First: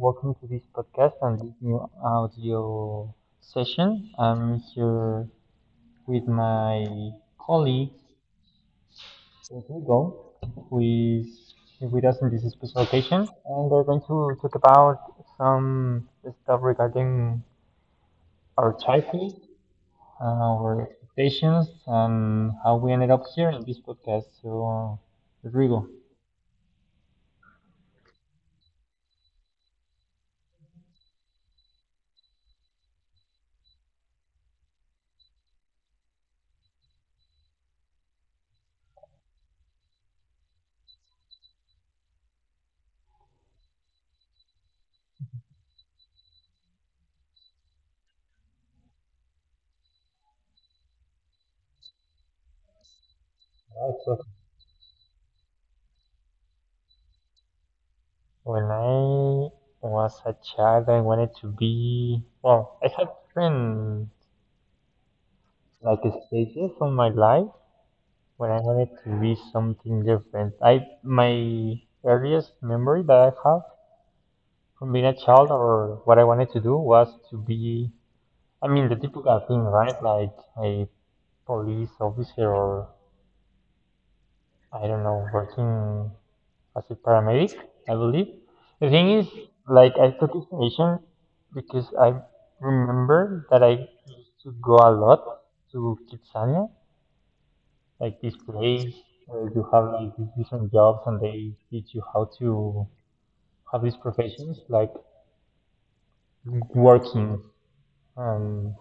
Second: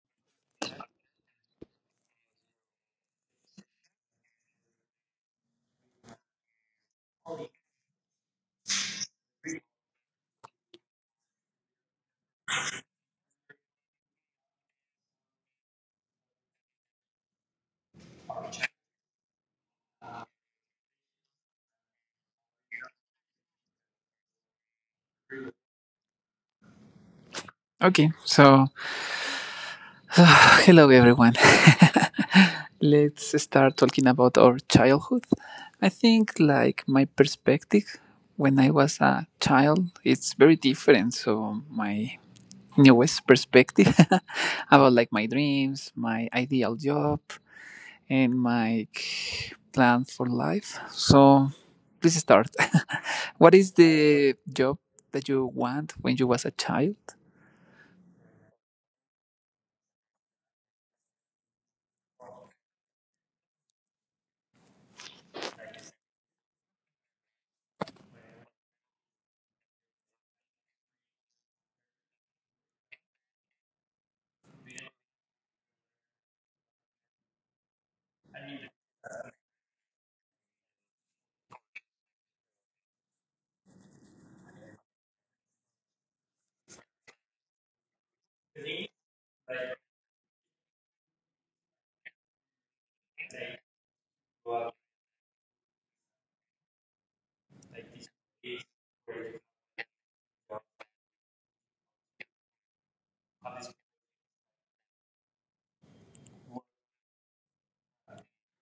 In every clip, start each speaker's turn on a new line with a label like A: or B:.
A: welcome to this podcast and this new audio session. I'm here with my colleague Rodrigo who is with us in this special occasion, and we're going to talk about some stuff regarding our childhood, our expectations and how we ended up here in this podcast. So Rodrigo.
B: Okay, so hello everyone. Let's start talking about our childhood. I think like my perspective when I was a child, it's very different. So my newest perspective about like my dreams, my ideal job, and my plan for life. So please start. What is the job that you want when you was a child?
A: When I was a child, I wanted to be, well, I had different like stages of my life when I wanted to be something different. I My earliest memory that I have from being a child or what I wanted to do was to be, I mean, the typical thing, right? Like a police officer or I don't know, working as a paramedic, I believe. The thing is, I took this nation because I remember that I used to go a lot to Kitsania, like this place where you have these different jobs and they teach you how to have these professions, like working. Um,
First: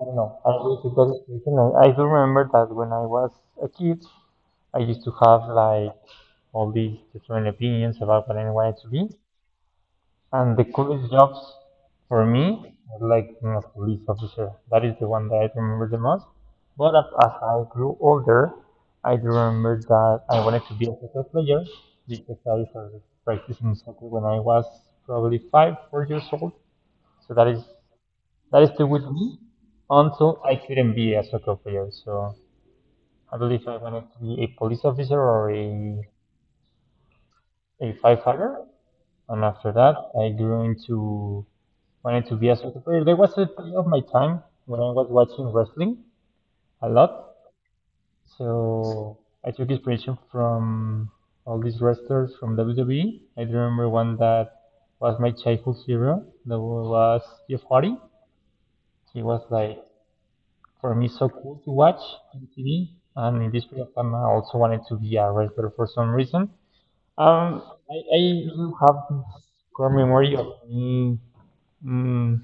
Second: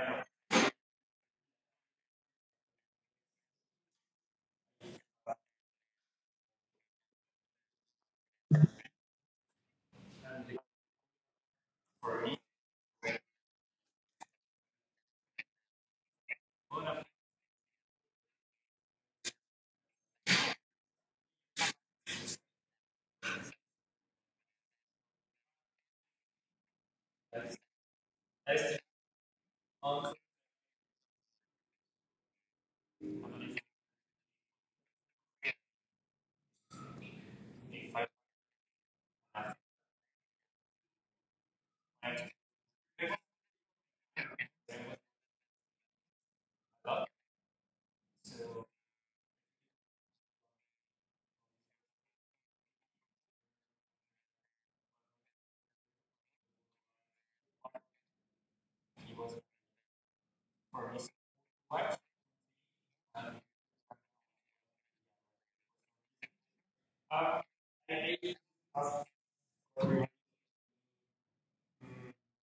A: I don't know. I really took that experience, and I do remember that when I was a kid, I used to have like all these different opinions about what I wanted to be. And the coolest jobs for me, like I a police officer, that is the one that I remember the most. But as I grew older, I do remember that I wanted to be a soccer player because I started practicing soccer when I was probably five, 4 years old. So that is still with me until I couldn't be a soccer player. So I believe I wanted to be a police officer or a firefighter. And after that, I grew into wanted to be my enthusiasm. There was a period of my time when I was watching wrestling a lot, so I took inspiration from all these wrestlers from WWE. I do remember one that was my childhood hero. That was Jeff Hardy. He was like for me so cool to watch on TV. And in this period of time, I also wanted to be a wrestler for some reason. Um, I do have this core memory of me mm,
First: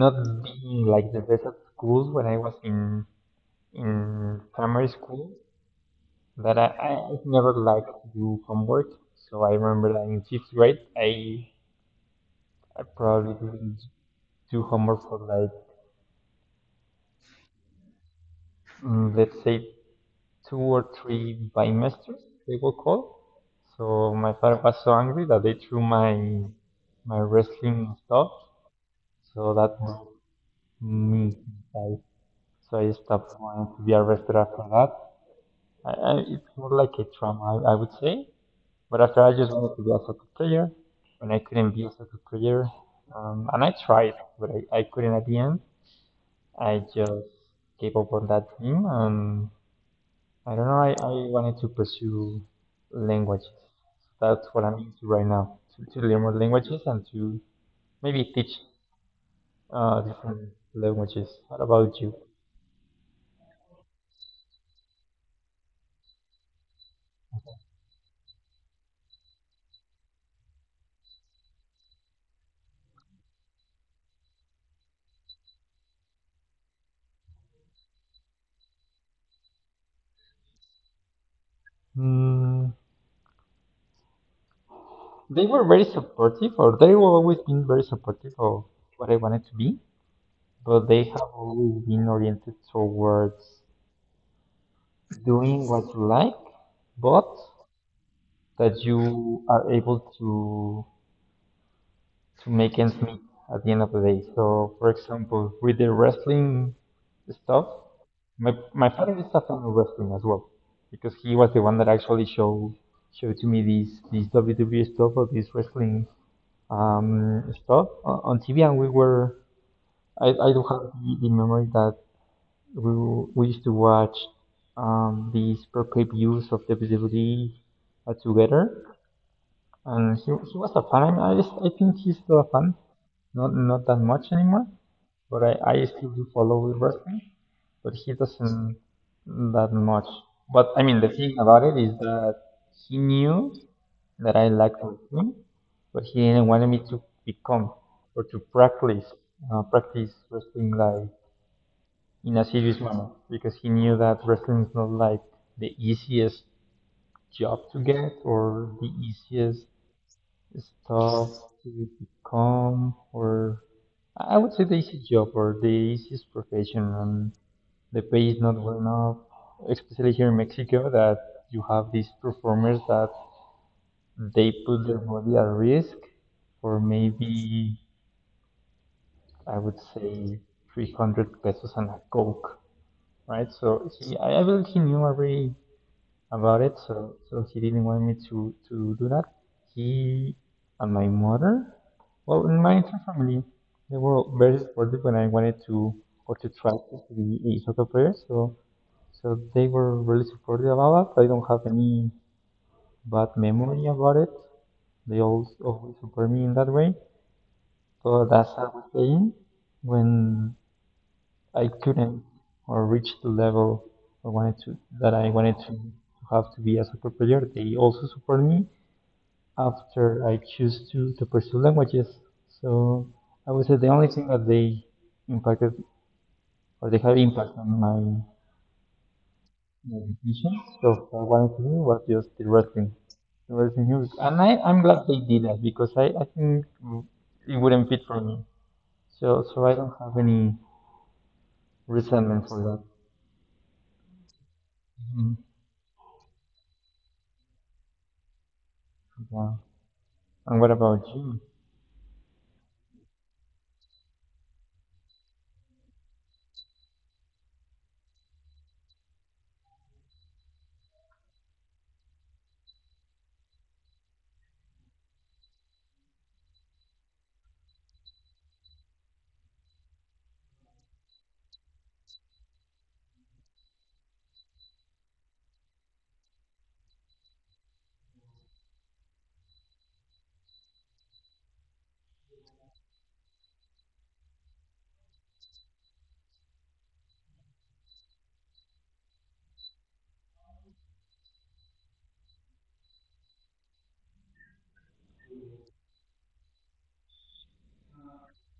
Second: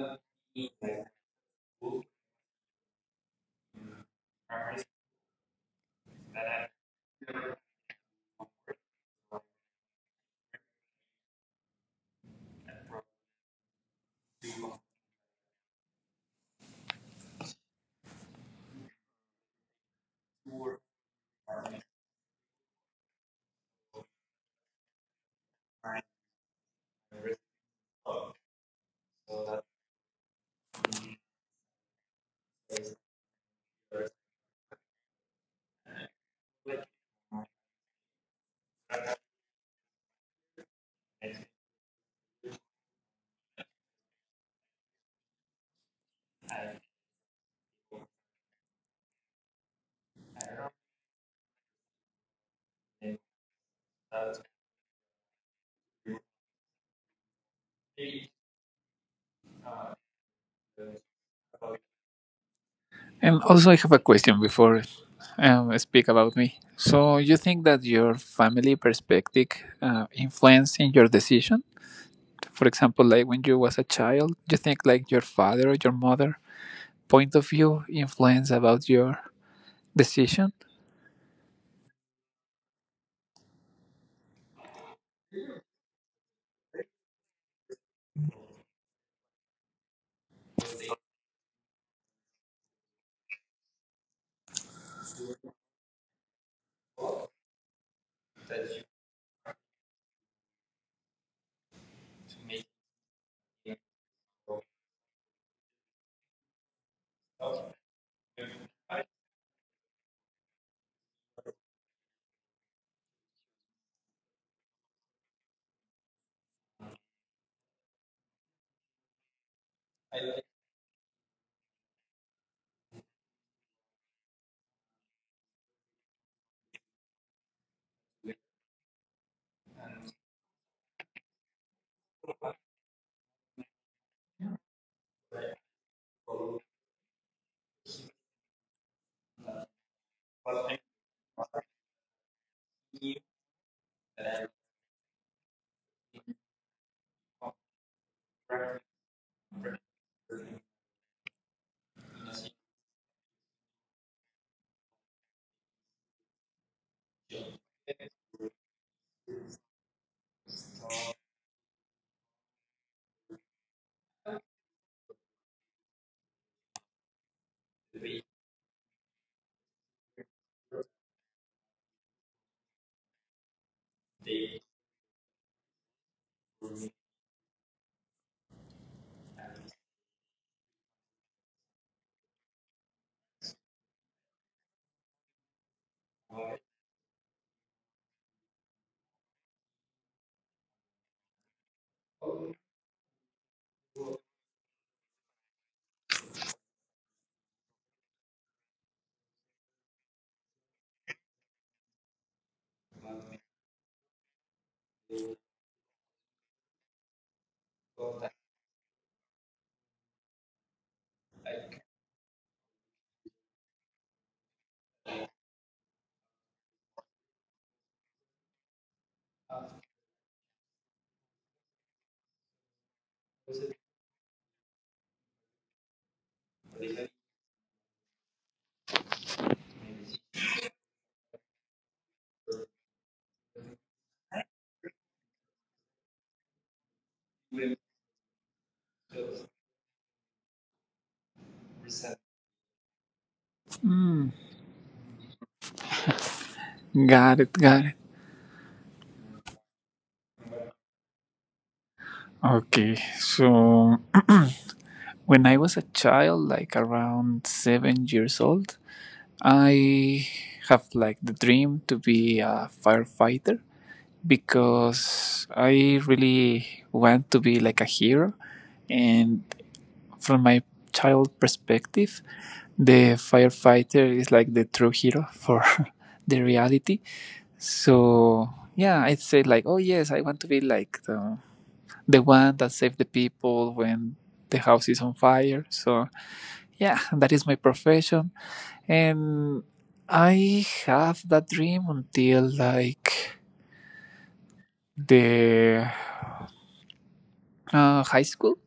A: not the like the best at school when I was in primary school, but I never liked to do homework. So I remember that in 5th grade, I probably didn't do homework for like let's say two or three bimesters they were called. So my father was so angry that they threw my wrestling stuff. So that broke me inside. So I stopped wanting to be arrested after that. It's more like a trauma, I would say. But after I just wanted to be a soccer player, and I couldn't be a soccer player, and I tried, but I couldn't at the end. I just gave up on that dream, and I don't know. I wanted to pursue languages. That's what I'm into right now, to learn more languages and to maybe teach different languages. What about you?
B: And also, I have a question before I speak about me. So, you think that your family perspective influencing your decision? For example, like when you was a child, you think like your father or your mother point of view influence about your decision?
A: Mm, they were very supportive, or they were always been very supportive of what I wanted to be, but they have always been oriented towards doing what you like, but that you are able to make ends meet at the end of the day. So, for example, with the wrestling stuff, my father is a fan of wrestling as well, because he was the one that actually showed to me these WWE stuff or this wrestling stuff on TV, and we were. I do have the memory that we we used to watch these pro clip views of WWE together, and he was a fan. I just I think he's still a fan. Not that much anymore, but I still do follow wrestling, but he doesn't that much. But I mean, the thing about it is that he knew that I liked wrestling, but he didn't want me to become or to practice practice wrestling like in a serious manner because he knew that wrestling is not like the easiest job to get or the easiest stuff to become or I would say the easy job or the easiest profession and the pay is not well enough, especially here in Mexico that you have these performers that they put their body at risk for maybe I would say 300 pesos and a coke, right? So I believe he knew already about it. So so he didn't want me to do that. He and my mother, well, in my entire family, they were very supportive when I wanted to or to try to be a soccer player. So so they were really supportive about that. I don't have any bad memory about it. They always support me in that way. So that's how I was playing when I couldn't or reach the level I wanted to that I wanted to have to be a soccer player. They also support me after I choose to pursue languages. So I would say the only thing that they impacted or they had impact on my decisions of what I wanted to do was just the wrestling. The wrestling news. And I'm glad they did that because I think it wouldn't fit for me. So so I don't have any resentment for that.
B: Hmm.
A: Mhm.
B: Got it. Got it.
A: Yeah. And what about you?
B: Okay. So, when I was a child, like around 7 years old, I have like the dream to be a firefighter because I really want to be like a hero. And from my child perspective, the firefighter is like the true hero for the reality. So yeah, I'd say like, oh yes, I want to be like the one that saved the people when the house is on fire. So yeah, that is my profession, and I have that dream until like the high school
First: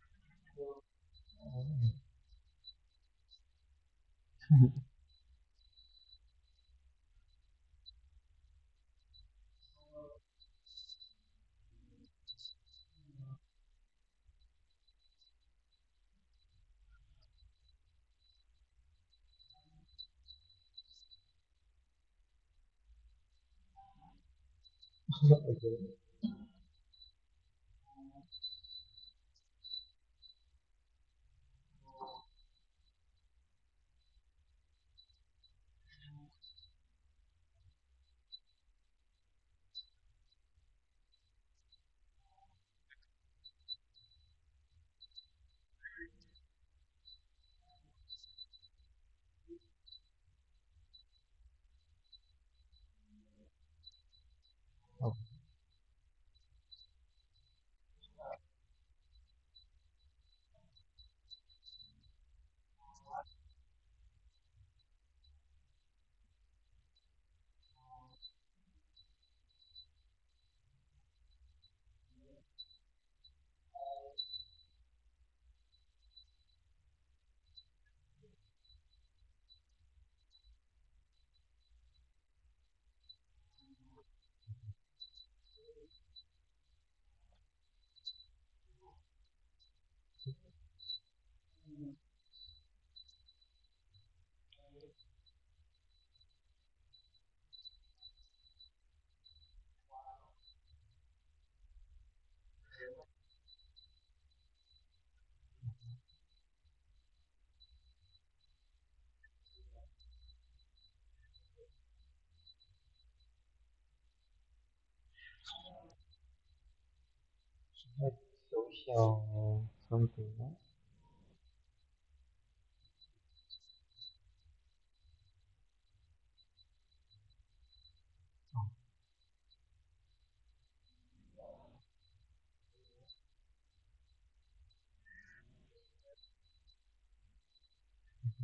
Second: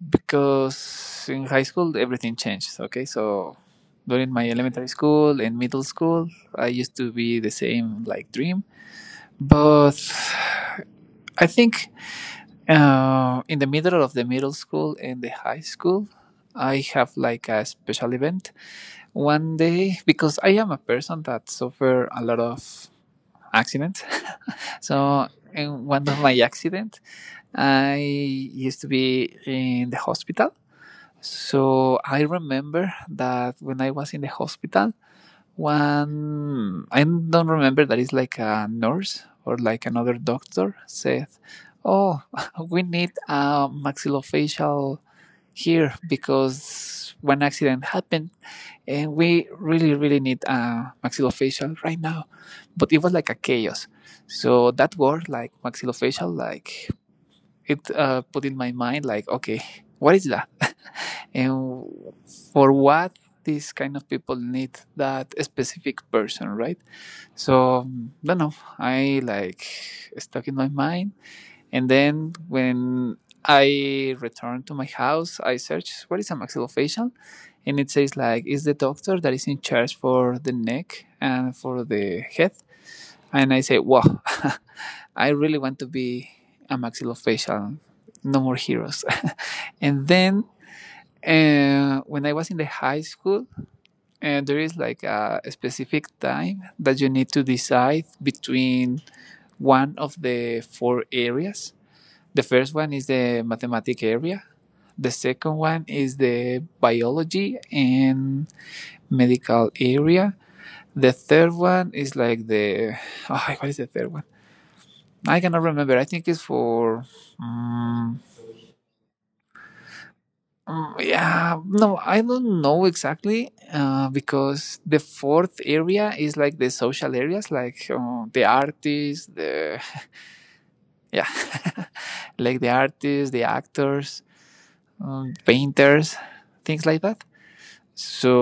B: because in high school everything changes. Okay, so during my elementary school and middle school I used to be the same like dream, but I think in the middle of the middle school and the high school I have like a special event one day because I am a person that suffer a lot of accidents. So in one of my accident I used to be in the hospital. So I remember that when I was in the hospital, one I don't remember that it's like a nurse or like another doctor said, "Oh, we need a maxillofacial here because one accident happened." And we really, really need a maxillofacial right now, but it was like a chaos. So that word, like maxillofacial, like it put in my mind, like, okay, what is that? And for what these kind of people need that specific person, right? So don't know, I like stuck in my mind. And then when I returned to my house I searched what is a maxillofacial, and it says like is the doctor that is in charge for the neck and for the head. And I say wow. I really want to be a maxillofacial. No more heroes. and then and when I was in the high school, and there is like a specific time that you need to decide between one of the four areas. The first one is the mathematics area. The second one is the biology and medical area. The third one is like the oh, what is the third one? I cannot remember. I think it's for
A: Like
B: mm,
A: social something, no?
B: Mm, yeah, no, I don't know exactly, because the fourth area is like the social areas, like the artists, the yeah, like the artists, the actors, painters, things like that.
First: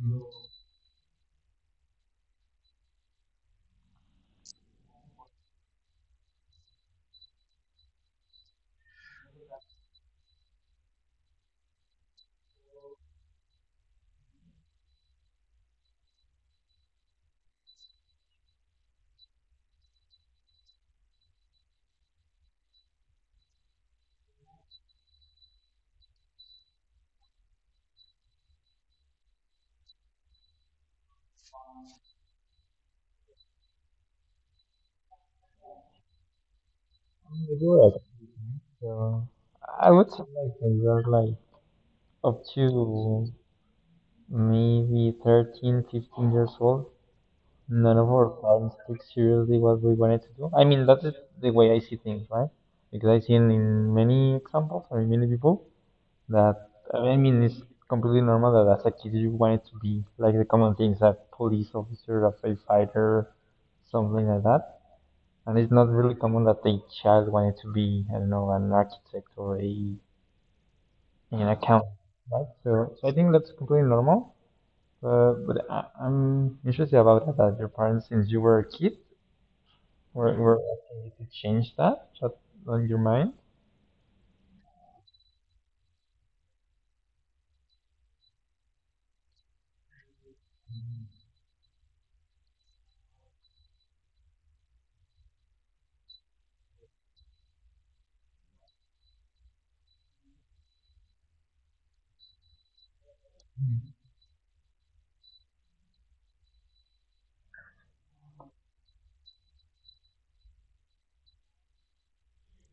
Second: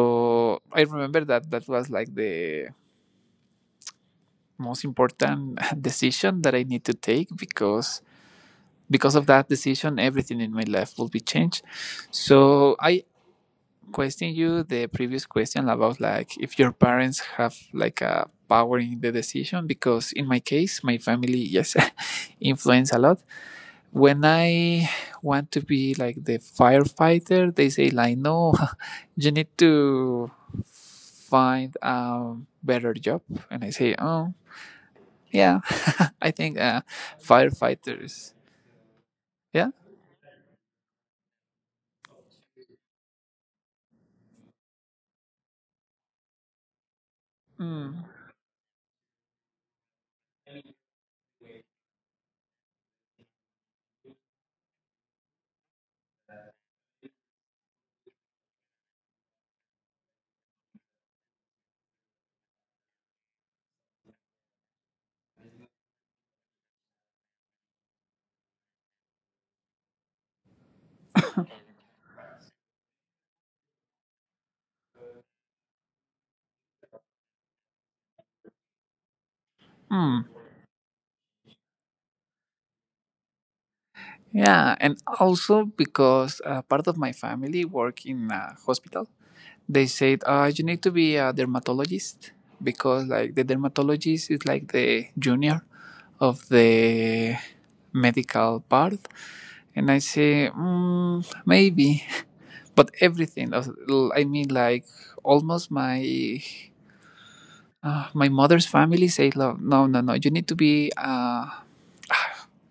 A: Hmm.
B: I remember that that was like the most important decision that I need to take because of that decision, everything in my life will be changed. So I question you the previous question about like if your parents have like a power in the decision, because in my case my family, yes, influence a lot. When I want to be like the firefighter, they say like, no, you need to find a better job. And I say, oh yeah, I think, firefighters,
A: Yeah,
B: yeah.
A: I would say like when were like up to maybe 13, 15 years old, none
B: Mm.
A: of our parents took seriously what we wanted to do. I mean, that's the way I see things, right? Because I've seen in many examples or in many people that, I mean, it's completely normal that as a kid you wanted to be like the common things, a police officer, a firefighter, something like that. And it's not really common that a child wanted to be, I don't know, an architect or a in an account, right? So, so I think that's completely normal. But I'm interested about that. Your parents, since you were a kid,
B: Mm.
A: were asking you to change that, that on your mind.
B: Yeah, and also because part of my family work in a hospital, they said you need to be a dermatologist because like the dermatologist is like the junior of the medical part, and I say, maybe, but everything. I mean, like almost my mother's family say no, no, no, no. You need to be.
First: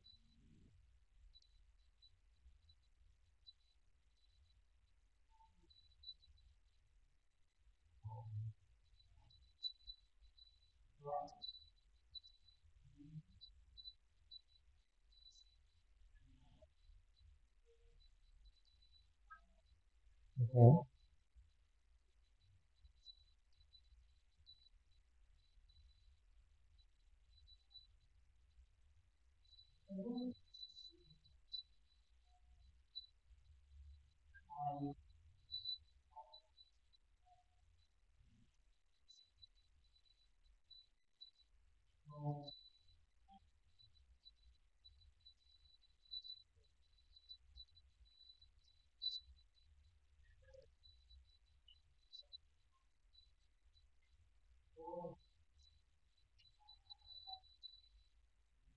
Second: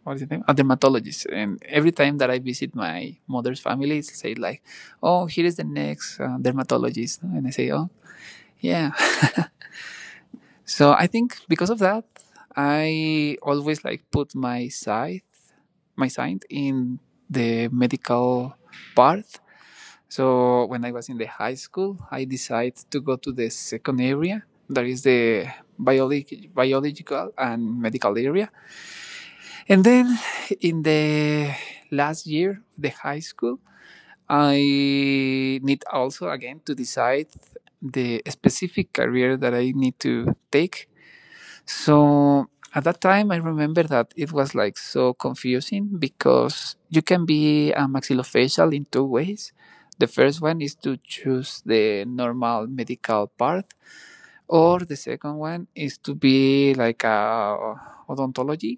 B: What is his name? A dermatologist. And every time that I visit my mother's family, it's say like, oh, here is the next dermatologist. And I say, oh, yeah. So I think because of that, I always like put my side in the medical part. So when
A: Okay.
B: I was in the high school, I decided to go to the second area. That is the biological and medical area. And then in the last year, the high school, I need also again to decide the specific career that I need to take. So at that time, I remember that it was like so confusing because you can be a maxillofacial in two ways. The first one is to choose the normal medical part, or the second one is to be like a odontology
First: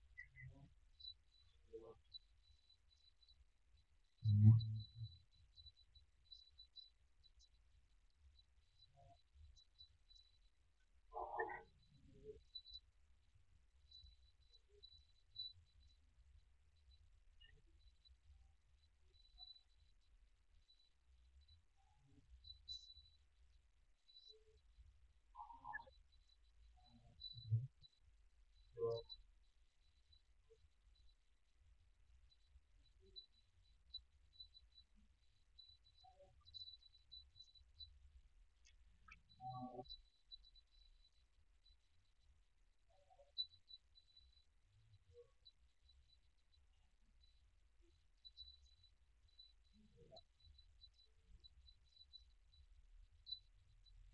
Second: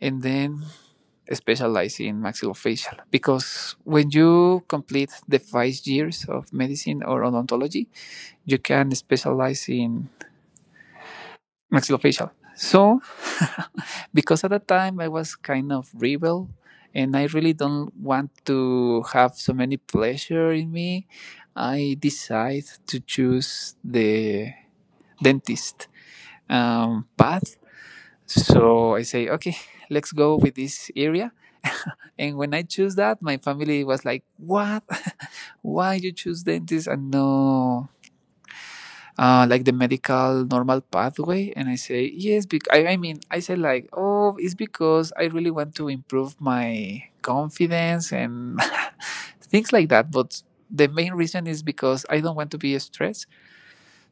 B: and then specialize in maxillofacial because when you complete the 5 years of medicine or odontology, you can specialize in maxillofacial. So, because at that time I was kind of rebel and I really don't want to have so many pleasure in me, I decide to choose the dentist path. So I say, okay, let's go with this area. And when I choose that, my family was like, "What? Why you choose dentist and no like the medical normal pathway?" And I say, "Yes, because I mean, I say like, oh, it's because I really want to improve my confidence and things like that." But the main reason is because I don't want to be stressed,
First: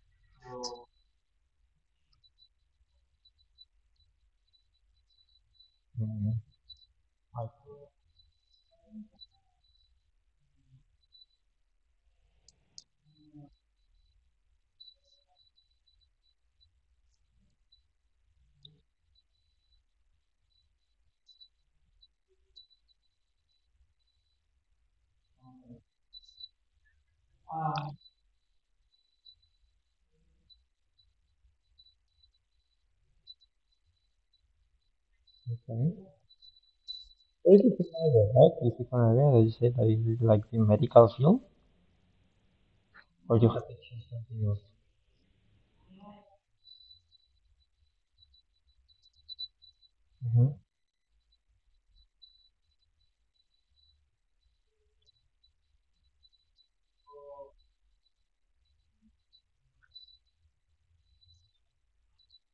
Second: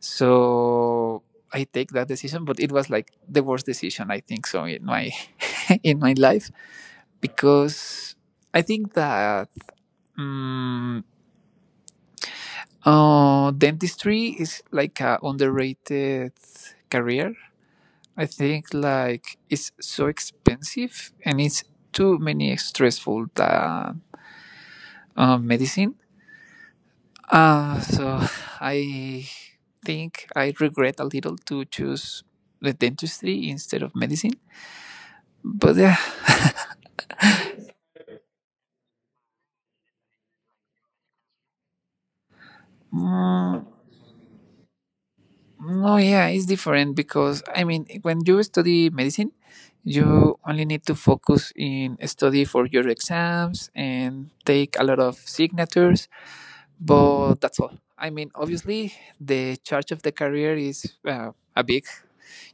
B: so I take that decision. But it was like the worst decision I think so in my in my
A: Mm,
B: life,
A: I
B: because I think that Mm, dentistry is like a underrated career. I think like it's so expensive and it's too many stressful that medicine. So I think I regret a little to choose the dentistry instead of medicine.
A: see,
B: But
A: okay.
B: yeah,
A: There is a thing like that, right? There is a thing like that. You said that you did, like the medical field, or you
B: Mm.
A: have to change something else.
B: No, yeah, it's different because I mean, when you study medicine, you
A: Mm-hmm.
B: only need to focus in study for your exams and take a lot of signatures, but that's all. I mean, obviously, the charge of the career is a big.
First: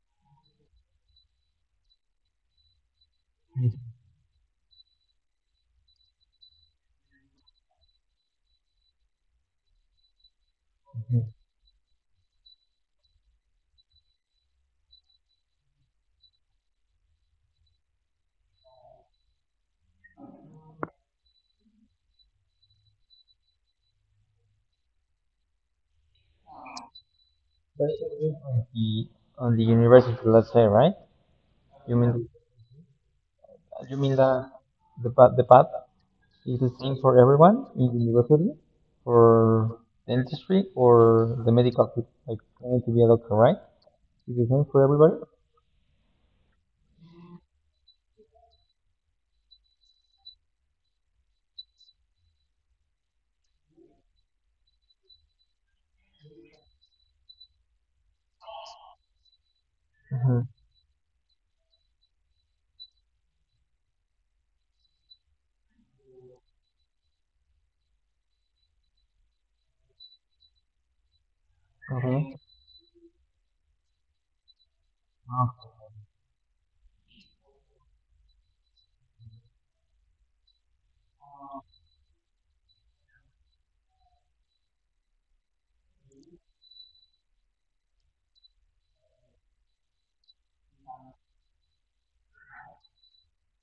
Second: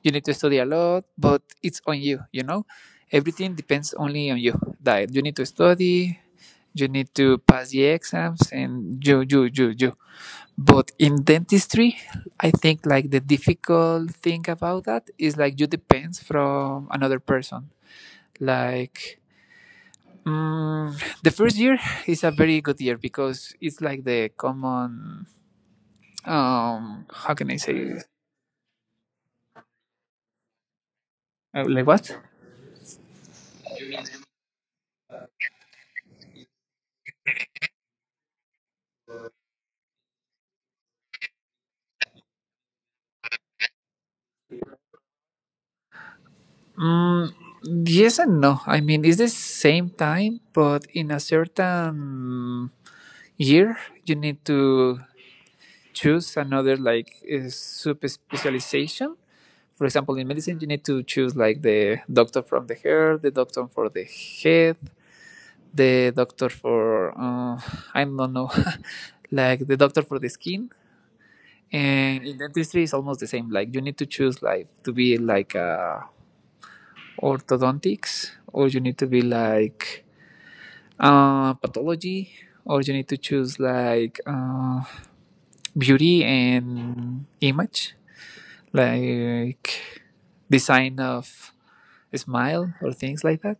B: You need to study a lot, but it's on you, you know? Everything
A: Mm-hmm.
B: depends only on you. That you need to study, you need to pass the exams, and you, you, you, you. But in dentistry, I think like the difficult thing about that is like you depends from another person. Like mm, the first year is a very good year because it's like the common how can I say
A: But it's
B: it?
A: only on the university, let's say, right?
B: Like
A: You
B: what?
A: mean you mean the the path is the same for everyone in university, for dentistry, or the medical field, like trying to be a doctor, right? Is the same for everybody?
B: Mm, yes and no. I mean it's the same time, but in a certain year you need to choose another like sub specialization. For example, in
A: Mm-hmm.
B: medicine, you need to choose like the doctor from the hair, the doctor for the head, the doctor for I don't know, like the doctor for the skin. And
A: Okay.
B: in dentistry, it's almost the same. Like you need to choose like to be like orthodontics, or you need to be like pathology, or you need to choose like beauty and image. Like design of smile or things like that.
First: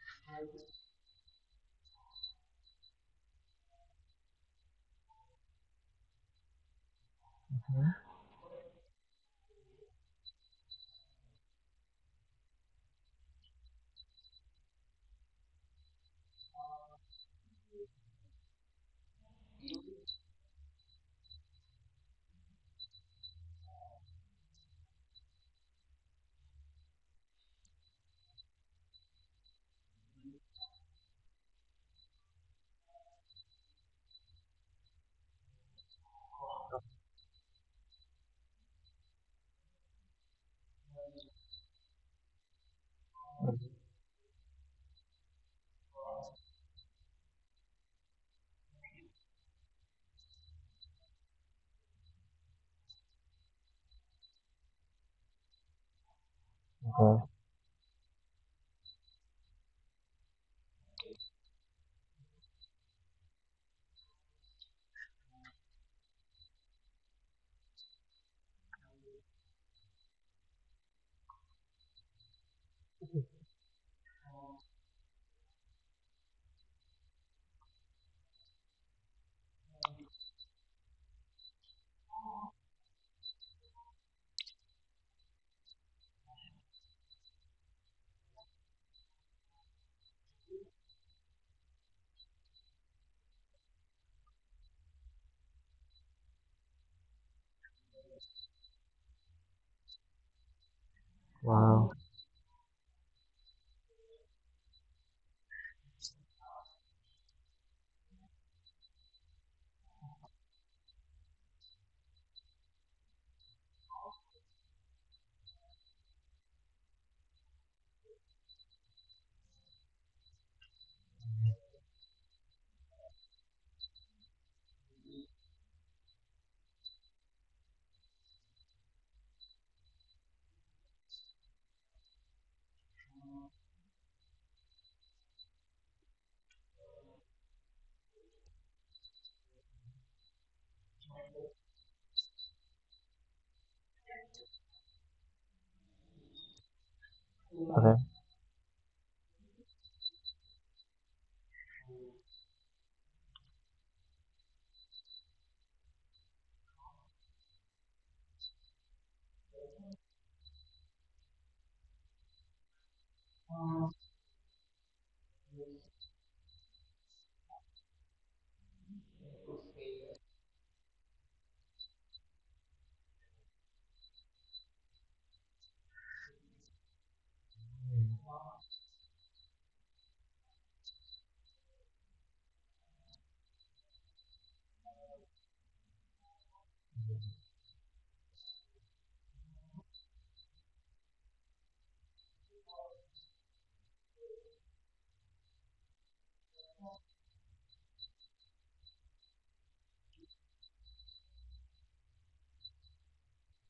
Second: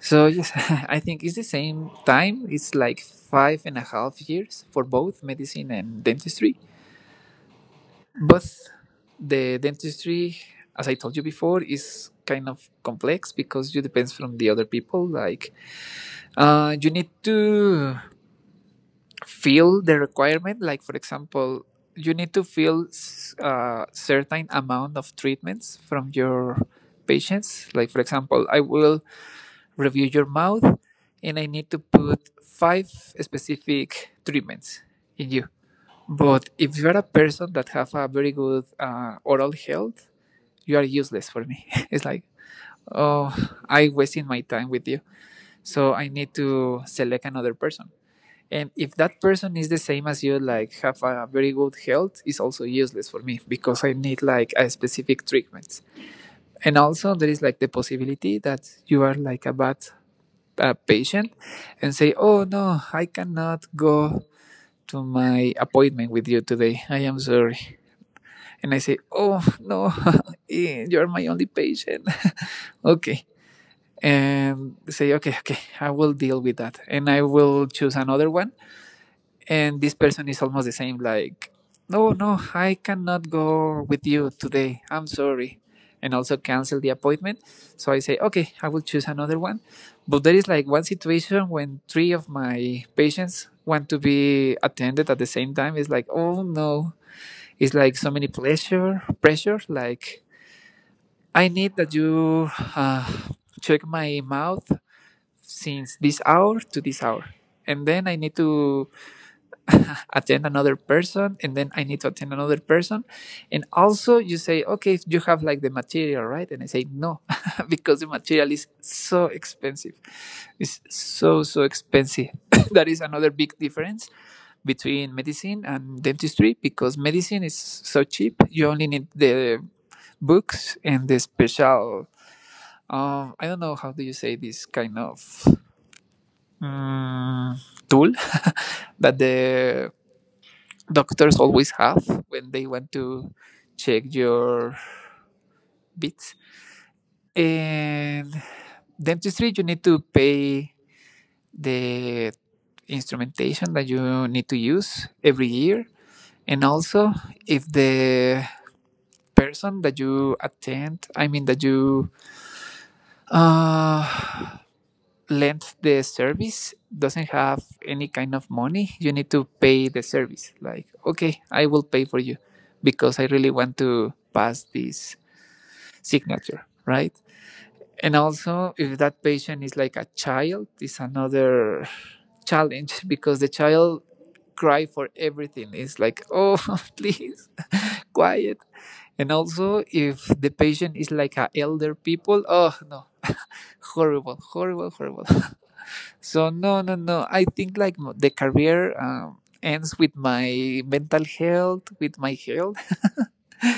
B: So yes, I think it's the same time. It's like 5.5 years for both medicine and dentistry. But the dentistry, as I told you before, is kind of complex because you depends from the other people. Like you need to feel the requirement, like for example you need to feel a certain amount of treatments from your patients, like for example I will review your mouth and I need to put five specific treatments in you. But if you're a person that have a very good oral health, you are useless for me. It's like, oh, I wasting my time with you, so I need to select another person. And if that person is the same as you, like have a very good health, is also useless for me because I need like a specific treatment. And also
A: Okay.
B: there is like the possibility that you are like a bad patient, and say, oh no, I cannot go to my appointment with you today, I am sorry. And I say, oh no. You're my only patient. Okay. And say okay, okay, I will deal with that and I will choose another one. And this person is almost the same, like, no, no, I cannot go with you today, I'm sorry. And also cancel the appointment. So I say okay, I will choose another one. But there is like one situation when three of my patients want to be attended at the same time. It's like, oh no, it's like so many pleasure pressure, like I need
A: Wow.
B: that you uh, check my mouth since this hour to this hour, and then I need to attend another person, and then I need to attend another person. And also you say okay You have like the material, right? And I say no, because the material is so expensive. It's so expensive, that is another big difference between medicine and dentistry, because medicine is so cheap. You only need the books and the special, I don't know how do you say this kind of, mm, tool that the doctors always have when they want to check your bits.
A: Okay.
B: And dentistry, you need to pay the instrumentation that you need to use every year. And also, if the person that you attend, I mean, that you uh, lend the service doesn't have any kind of money, you need to pay the service. Like, okay, I will pay for you because I really want to pass this signature, right? And also, if that patient is like a child, it's another challenge because the child cry for everything. It's like, oh, please, quiet. And also, if the patient is like a elder people, oh no, horrible, horrible, horrible. So no, no, no. I think like the career, ends with my mental health, with my health,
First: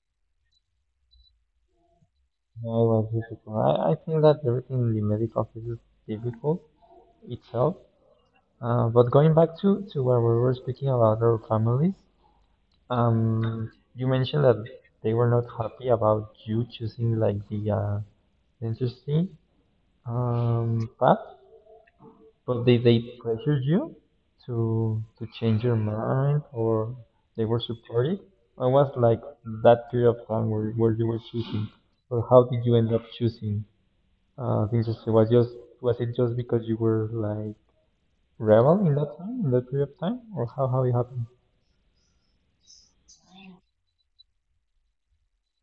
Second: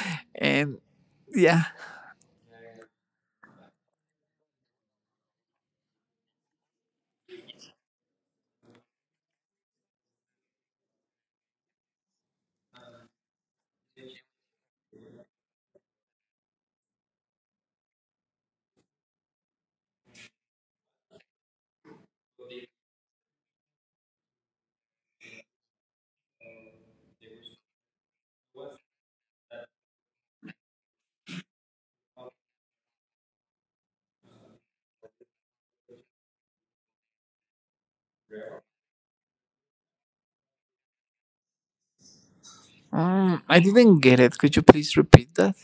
B: and yeah.
A: Yeah, it was difficult. I think that everything in the medical field is difficult itself. But going back to where we were speaking about our families, you mentioned that they were not happy about you choosing like the dentistry path. But did they pressured you to to change your mind, or they were supportive? I was like that period of time where you were choosing, or how did you end up choosing? Things just was it just because you were like rebel in that time, in that period of time, or how it happened?
B: Mm, I didn't get it. Could you please repeat that?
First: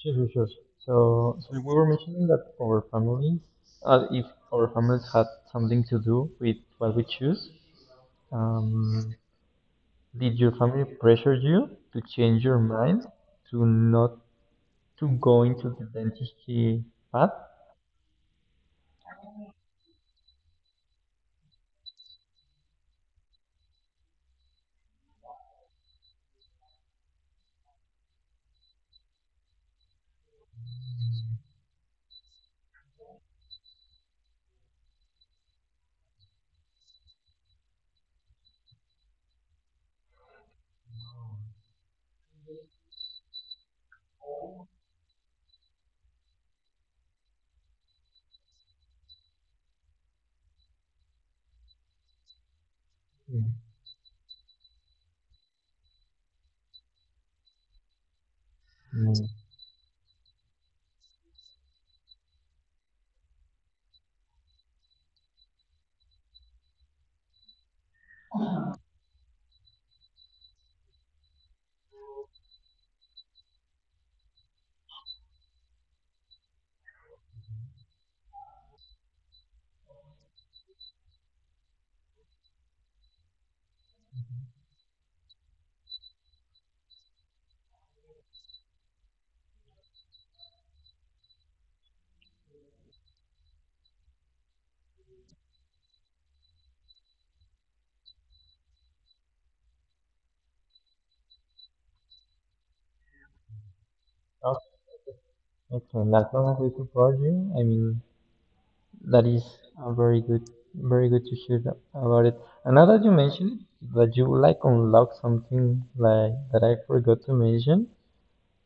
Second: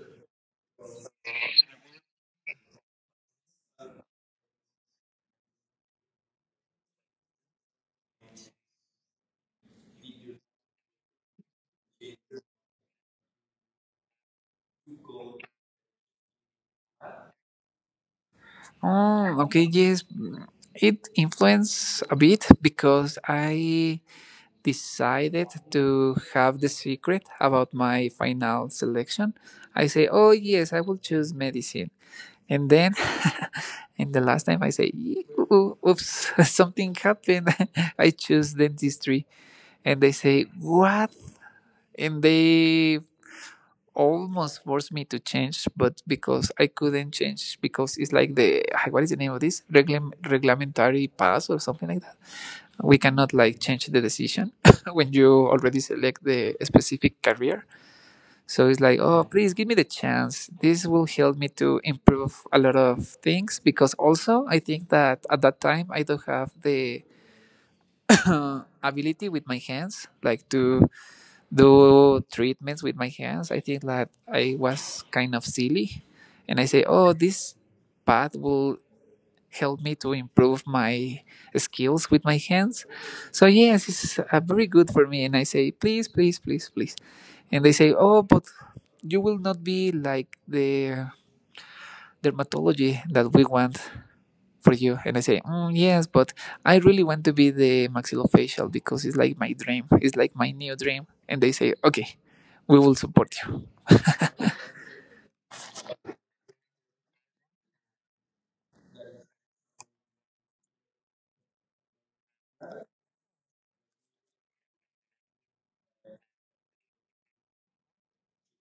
A: Sure, sure, sure. So, so we were mentioning that our families, if our families had something to do with what we choose, um, did your family pressure you to change your mind to not to go into the dentistry path?
B: Oh, okay, yes. It influenced a bit because I decided to have the secret about my final selection. I say, oh, yes, I will choose medicine. And then, and the last time I say, Oops, something happened. I choose dentistry." And they say, what? And they almost forced me to change, but because I couldn't change, because it's like the ah, what is the name of this reglamentary pass or something like that. We cannot
A: Mm,
B: like change the decision when you already select the specific career. So it's like,
A: mm.
B: oh, please give me the chance. This will help me to improve a lot of things because also I think that at that time I don't have the ability with my hands, like to do treatments with my hands. I think that I was kind of silly. And I say, oh, this path will help me to improve my skills with my hands. So, yes, it's very good for me. And I say, please, please, please, please. And they say, oh, but you will not be like the dermatology that we want for you. And I say mm, yes, but I really want to be the maxillofacial because it's like my dream, it's like my new dream. And they say, okay, we will support you.
A: Oh, excellent. As long as they support you, I mean, that is a very good, very good to hear about it. And now that you mentioned it, that you like unlock something like that I forgot to mention,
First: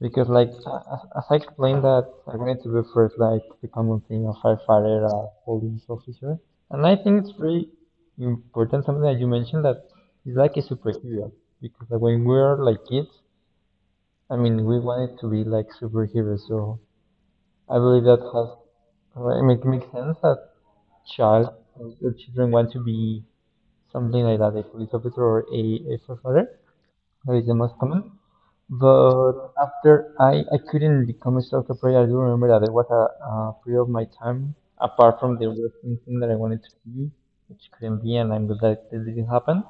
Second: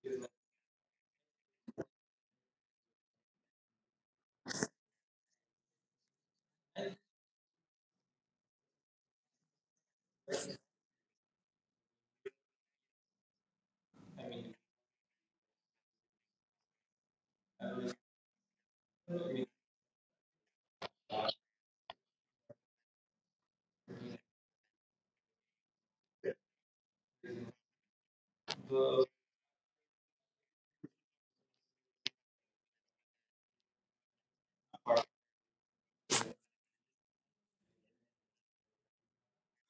A: because as I explained that I wanted to be first like the common thing of firefighter, a police officer, and I think it's very important something that you mentioned that it's like a superhero because like, when we were like kids, I mean we wanted to be like superheroes. So I believe that has I mean, it makes sense that child or children want to be something like that, a police officer or a firefighter. That is the most common. But after I couldn't become a soccer player, I do remember that it was a period of my time, apart from the wrestling thing that I wanted to be, which couldn't be, and I'm glad that this didn't happen.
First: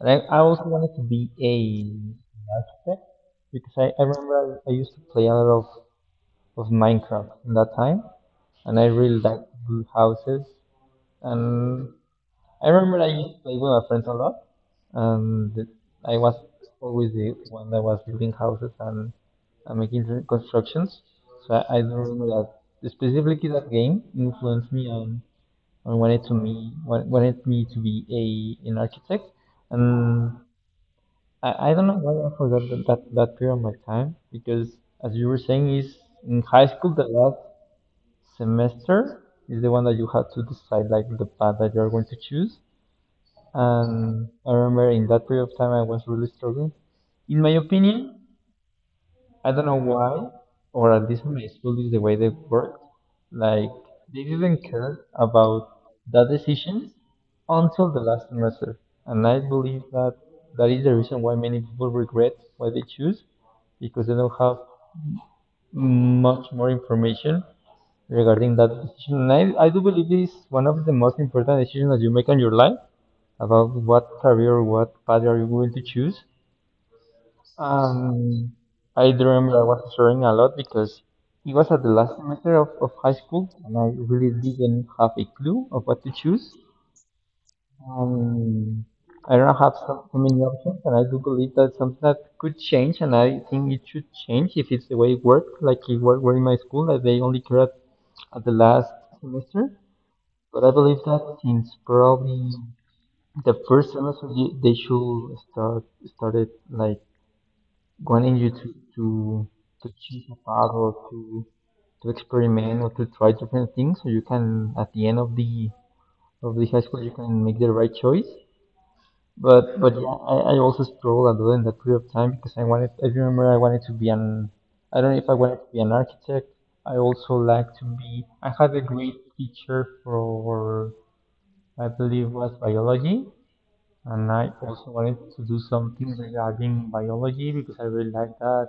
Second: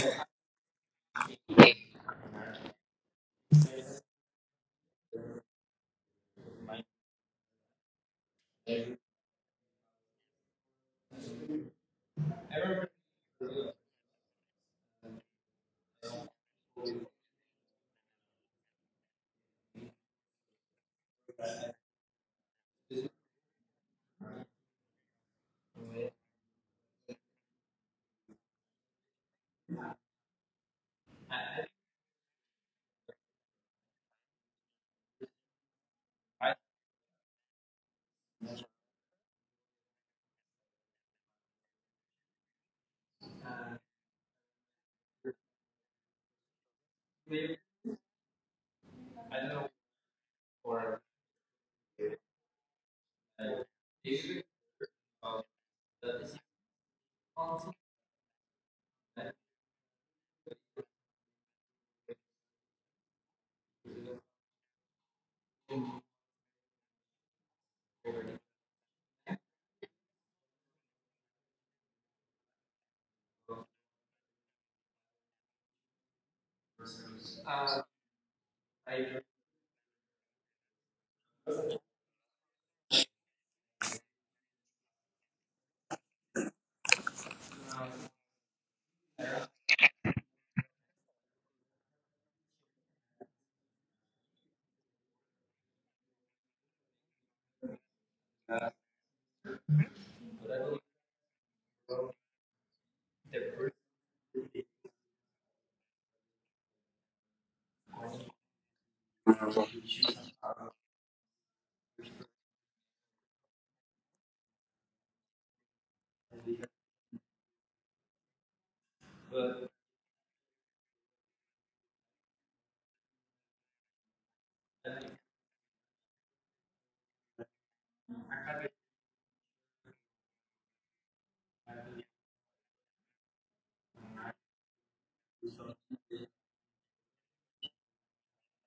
A: And I also wanted to be a architect because I remember I used to play a lot of Minecraft in that time, and I really liked build houses. And I remember I used to play with my friends a lot, and I was always the one that was building houses and making the constructions. So I do remember that specifically that game influenced me on, wanted me to be a an architect, and I don't know why I forgot that that period of my time because as you were saying is in high school the last semester is the one that you have to decide like the path that you're going to choose, and I remember in that period of time I was really struggling. In my opinion, I don't know why, or at least in my school is the way they worked. Like they didn't care about that decisions until the last semester. And I believe that that is the reason why many people regret why they choose, because they don't have much more information regarding that decision. And I do believe it is one of the most important decisions that you make in your life about what career, what path are you going to choose. Um, I do remember I was sharing a lot because it was at the last semester of high school and I really didn't have a clue of what to choose. Um, I don't have so many options, and I do believe that's something that could change, and I think it should change if it's the way it worked, like were in my school, that they only cared at the last semester. But I believe that since probably the first semester they should started like wanting you to to choose a path, or to experiment, or to try different things so you can at the end of the high school you can make the right choice. But yeah, I also struggled a lot in that period of time because I remember I wanted to be an — I don't know if I wanted to be an architect. I also like to be — I had a great teacher for, I believe, was biology. And I also wanted to do something regarding biology because I really like that.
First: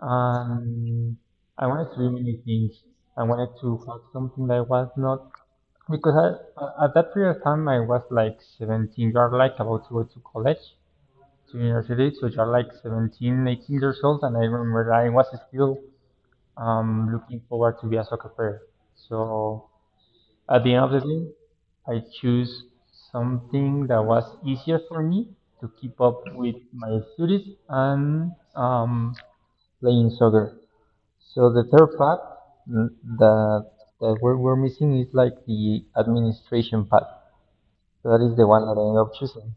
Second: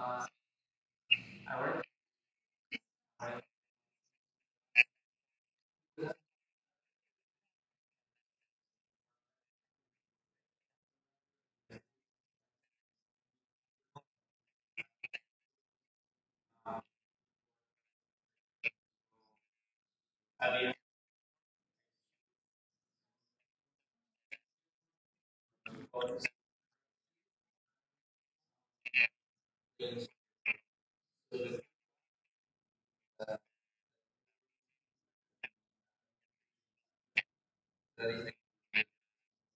A: And I wanted to do many things. I wanted to find something that I was not, because at that period of time I was like 17. You're like about to go to college, to university, so you're like 17, 18 years old. And I remember I was still looking forward to be a soccer player. So. At the end of the day, I choose something that was easier for me to keep up with my studies and, playing soccer. So the third part, mm, that that we're missing is like the administration part. So that is the one that I ended up choosing.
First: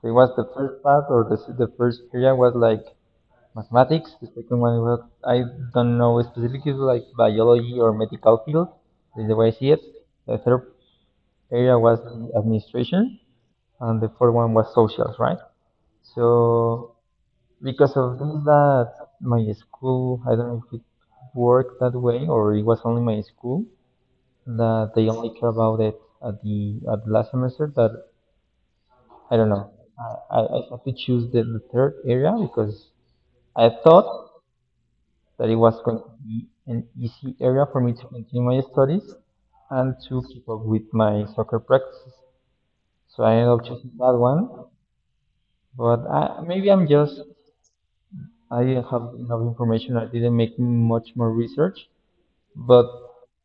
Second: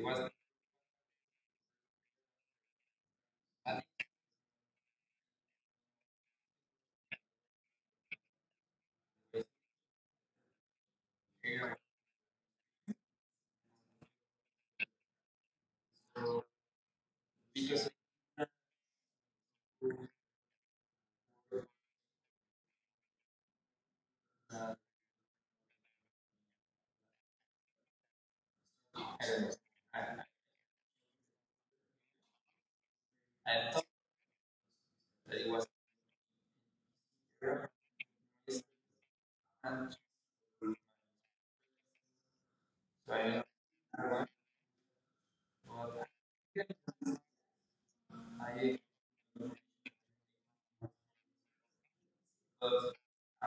A: So it was the first part, or the first area was like mathematics. The second one was, I don't know specifically, like biology or medical field. This is the way I see it. The third area was administration, and the fourth one was socials, right? So because of this, that my school, I don't know if it worked that way or it was only my school, that they only care about it at the last semester. That I don't know. I had to choose the third area because I thought that it was going to be an easy area for me to continue my studies and to keep up with my soccer practices. So I ended up choosing that one. But I, maybe I'm just, I have enough information. I didn't make much more research. But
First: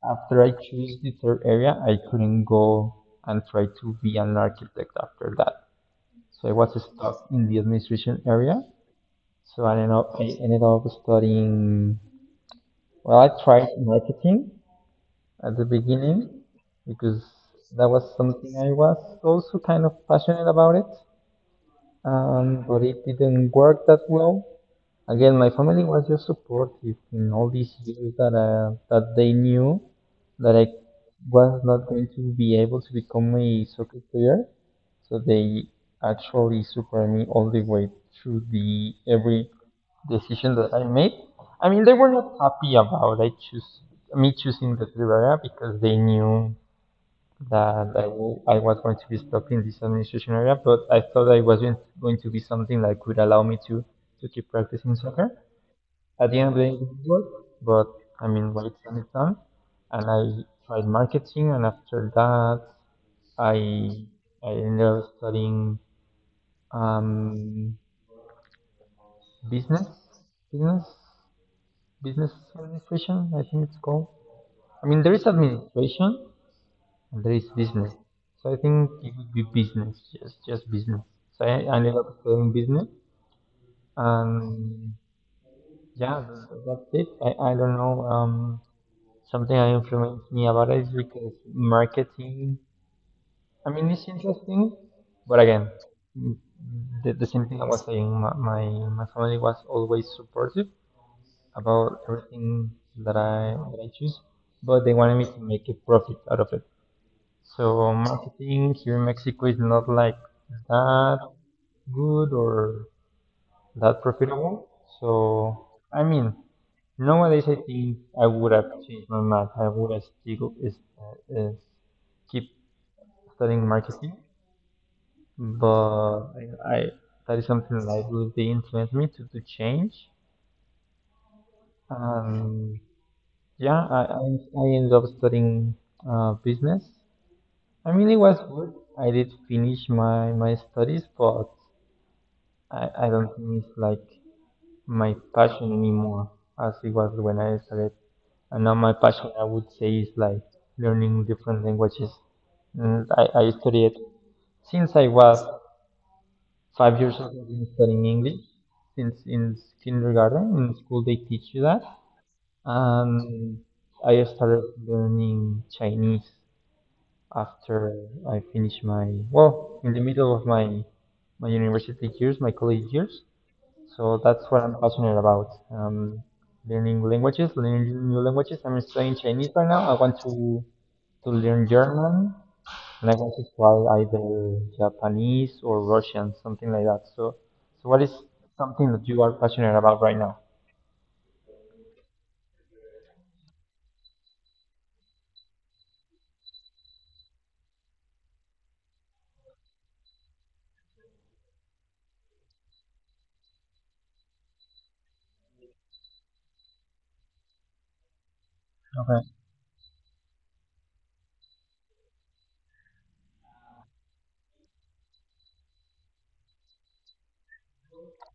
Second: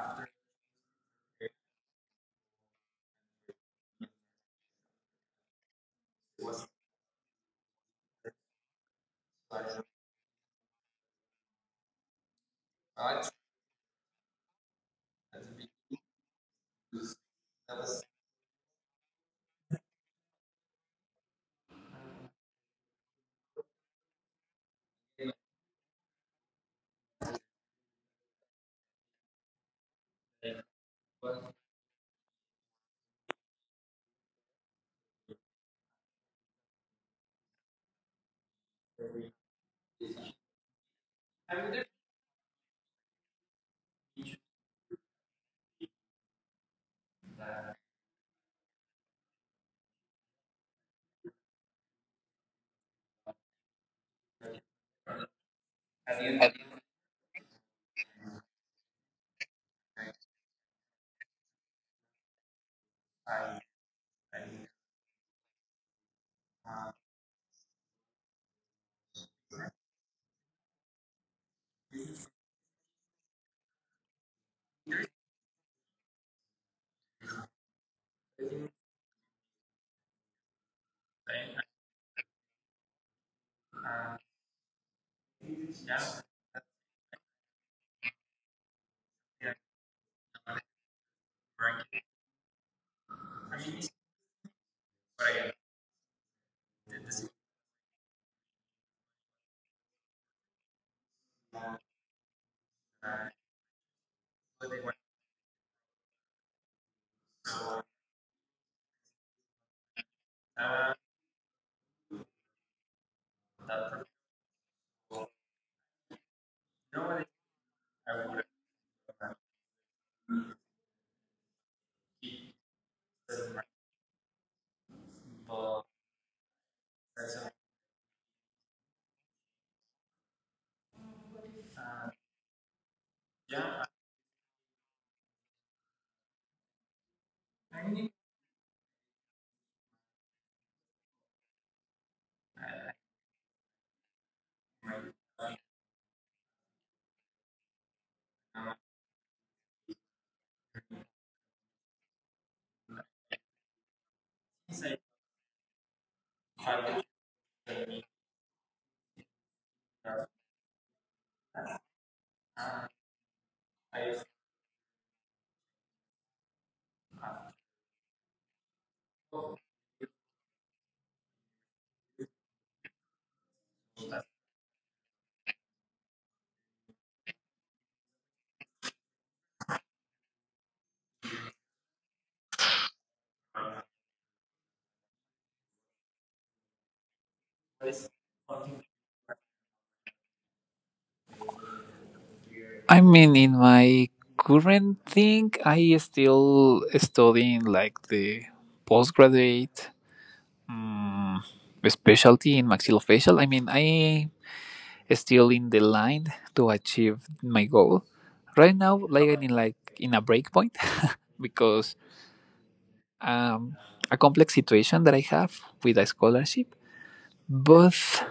A: after I choose the third area, I couldn't go and try to be an architect after that. So I was stuck in the administration area. So I ended up studying, well, I tried marketing at the beginning because that was something I was also kind of passionate about it. But it didn't work that well. Again, my family was just supportive in all these years that that they knew that I was not going to be able to become a soccer player. So they actually supported me all the way through the every decision that I made. I mean, they were not happy about I choose me choosing the blue area because they knew that I was going to be stuck in this administration area, but I thought I wasn't going to be something that could allow me to keep practicing soccer. At the end of the day, it didn't work, but I mean, what it's done, is done. And I tried marketing, and after that, I I ended up studying, um, business, business, business administration, I think it's called. I mean, there is administration and there is business. So I think it would be business, just business. So I ended up studying business, and yeah, that's it. I don't know. Something that influenced me about it is because marketing, I mean, it's interesting, but again, mm, the same thing I was saying, my family was always supportive about everything that I choose, but they wanted me to make a profit out of it. So marketing here in Mexico is not like that good or that profitable. So I mean, nowadays I think I would have changed my math. I would have still is Keep studying marketing. But I that is something that I believe be influenced me to change. Um, yeah, I ended up studying business. I mean, it was good. I did finish my my studies, but I don't think it's like my passion anymore as it was when I started. And now my passion, I would say, is like learning different languages. And I studied since I was 5 years old. I've been studying English since in kindergarten. In school, they teach you that. And I started learning Chinese after I finished my — well, in the middle of my my university years, my college years. So that's what I'm passionate about. Learning languages, learning new languages. I'm studying Chinese right now. I want to learn German, and I wanted to try either Japanese or Russian, something like that. So, so what is something that you are passionate about right now?
B: I mean, in my current thing, I still studying like the postgraduate, mm, specialty in maxillofacial. I mean, I still in the line to achieve my goal. Right now,
A: Okay.
B: like, I'm in like in a break point because um, a complex situation that I have with a scholarship. Both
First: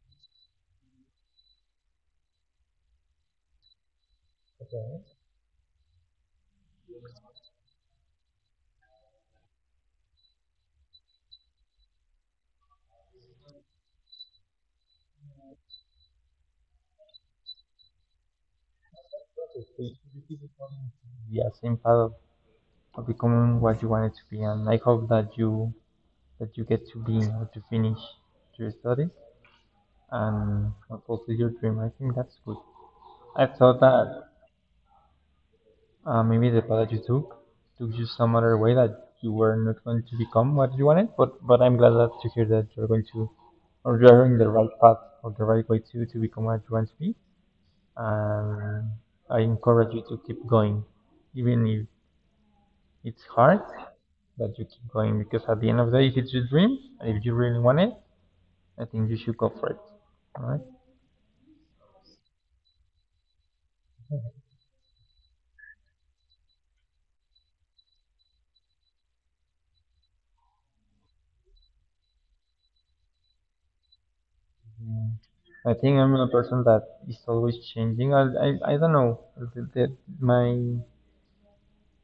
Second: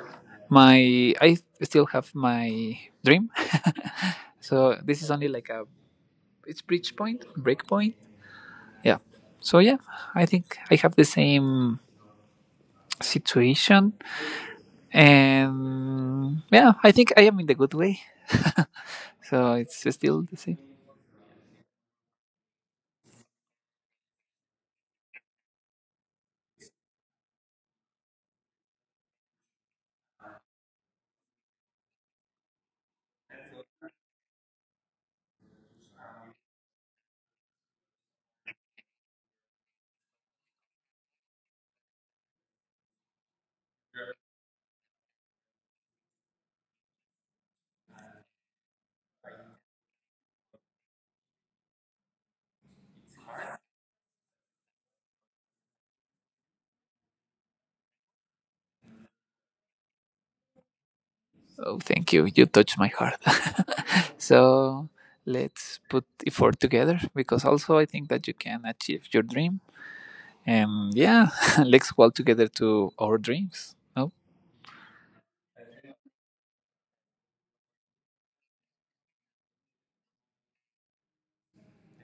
B: my, I still have my dream. So this is only like a, it's bridge point, break point. Yeah. So yeah, I think I have the same situation. And yeah, I think I am in the good way. So it's still the same.
A: Yeah, same path of becoming what you wanted to be, and I hope that you get to be or to finish your studies and fulfill your dream. I think that's good. I thought that maybe the path that you took took you some other way that you were not going to become what you wanted, but I'm glad that to hear that you're going to, or you are in the right path or the right way to become what you want to be. And I encourage you to keep going, even if it's hard, but you keep going because at the end of the day, if it's your dream and if you really want it, I think you should go for it. All right.
B: Oh, thank you. You touched my heart. So let's put effort together because also I think that you can achieve your dream. And yeah, let's walk together to our dreams. No,
A: I think I'm a person that is always changing. I don't know. The, the, my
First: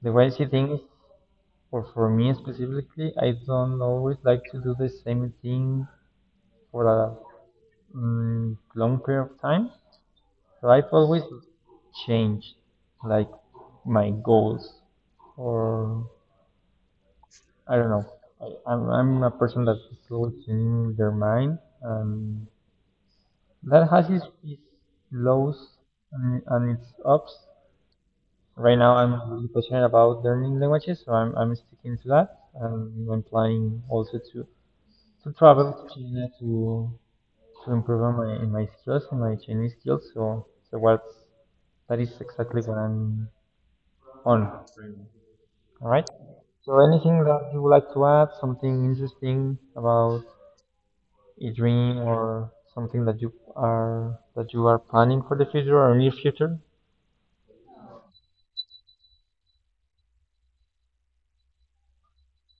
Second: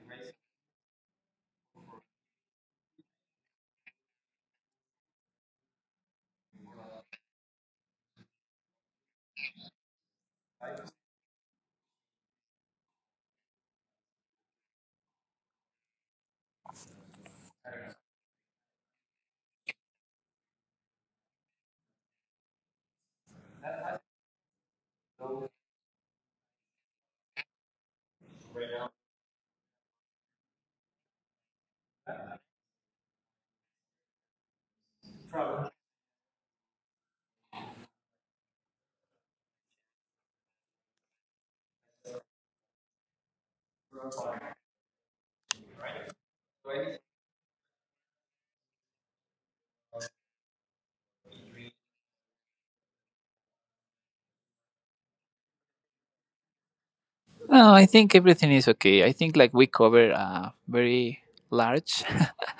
A: the way I see things, or for me specifically, I don't always like to do the same thing for a, long period of time. So I've always changed like my goals, or I don't know. I'm a person that is always changing their mind and that has its lows and its ups. Right now I'm really passionate about learning languages, so I'm sticking to that, and I'm planning also to travel to China to improve on my in my skills and my Chinese skills. So so what's — that is exactly what I'm on. All right. So anything that you would like to add, something interesting about a dream or something that you are planning for the future or near future?
B: no, I think everything is okay. I think like we cover a very large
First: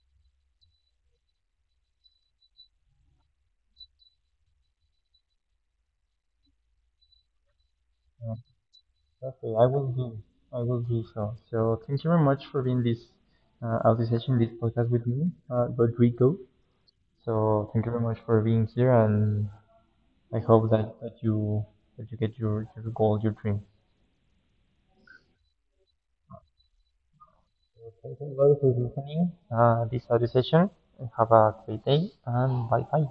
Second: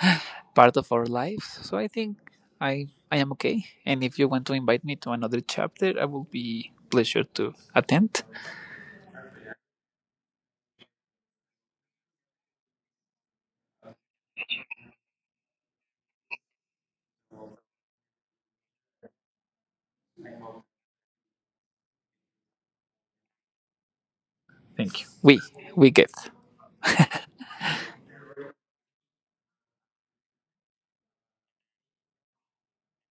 B: part of our lives. So I think I am okay. And if you want to invite me to another chapter, I will be pleasure to attend.
A: Uh, Okay, I will do. I will do so. So thank you very much for being this out this session, this podcast with me, Rodrigo. So thank you very much for being here, and I hope that you get your goal, your dream.
B: Thank you. We get.
A: Thank you everybody for listening this audio session. Have a great day and bye bye.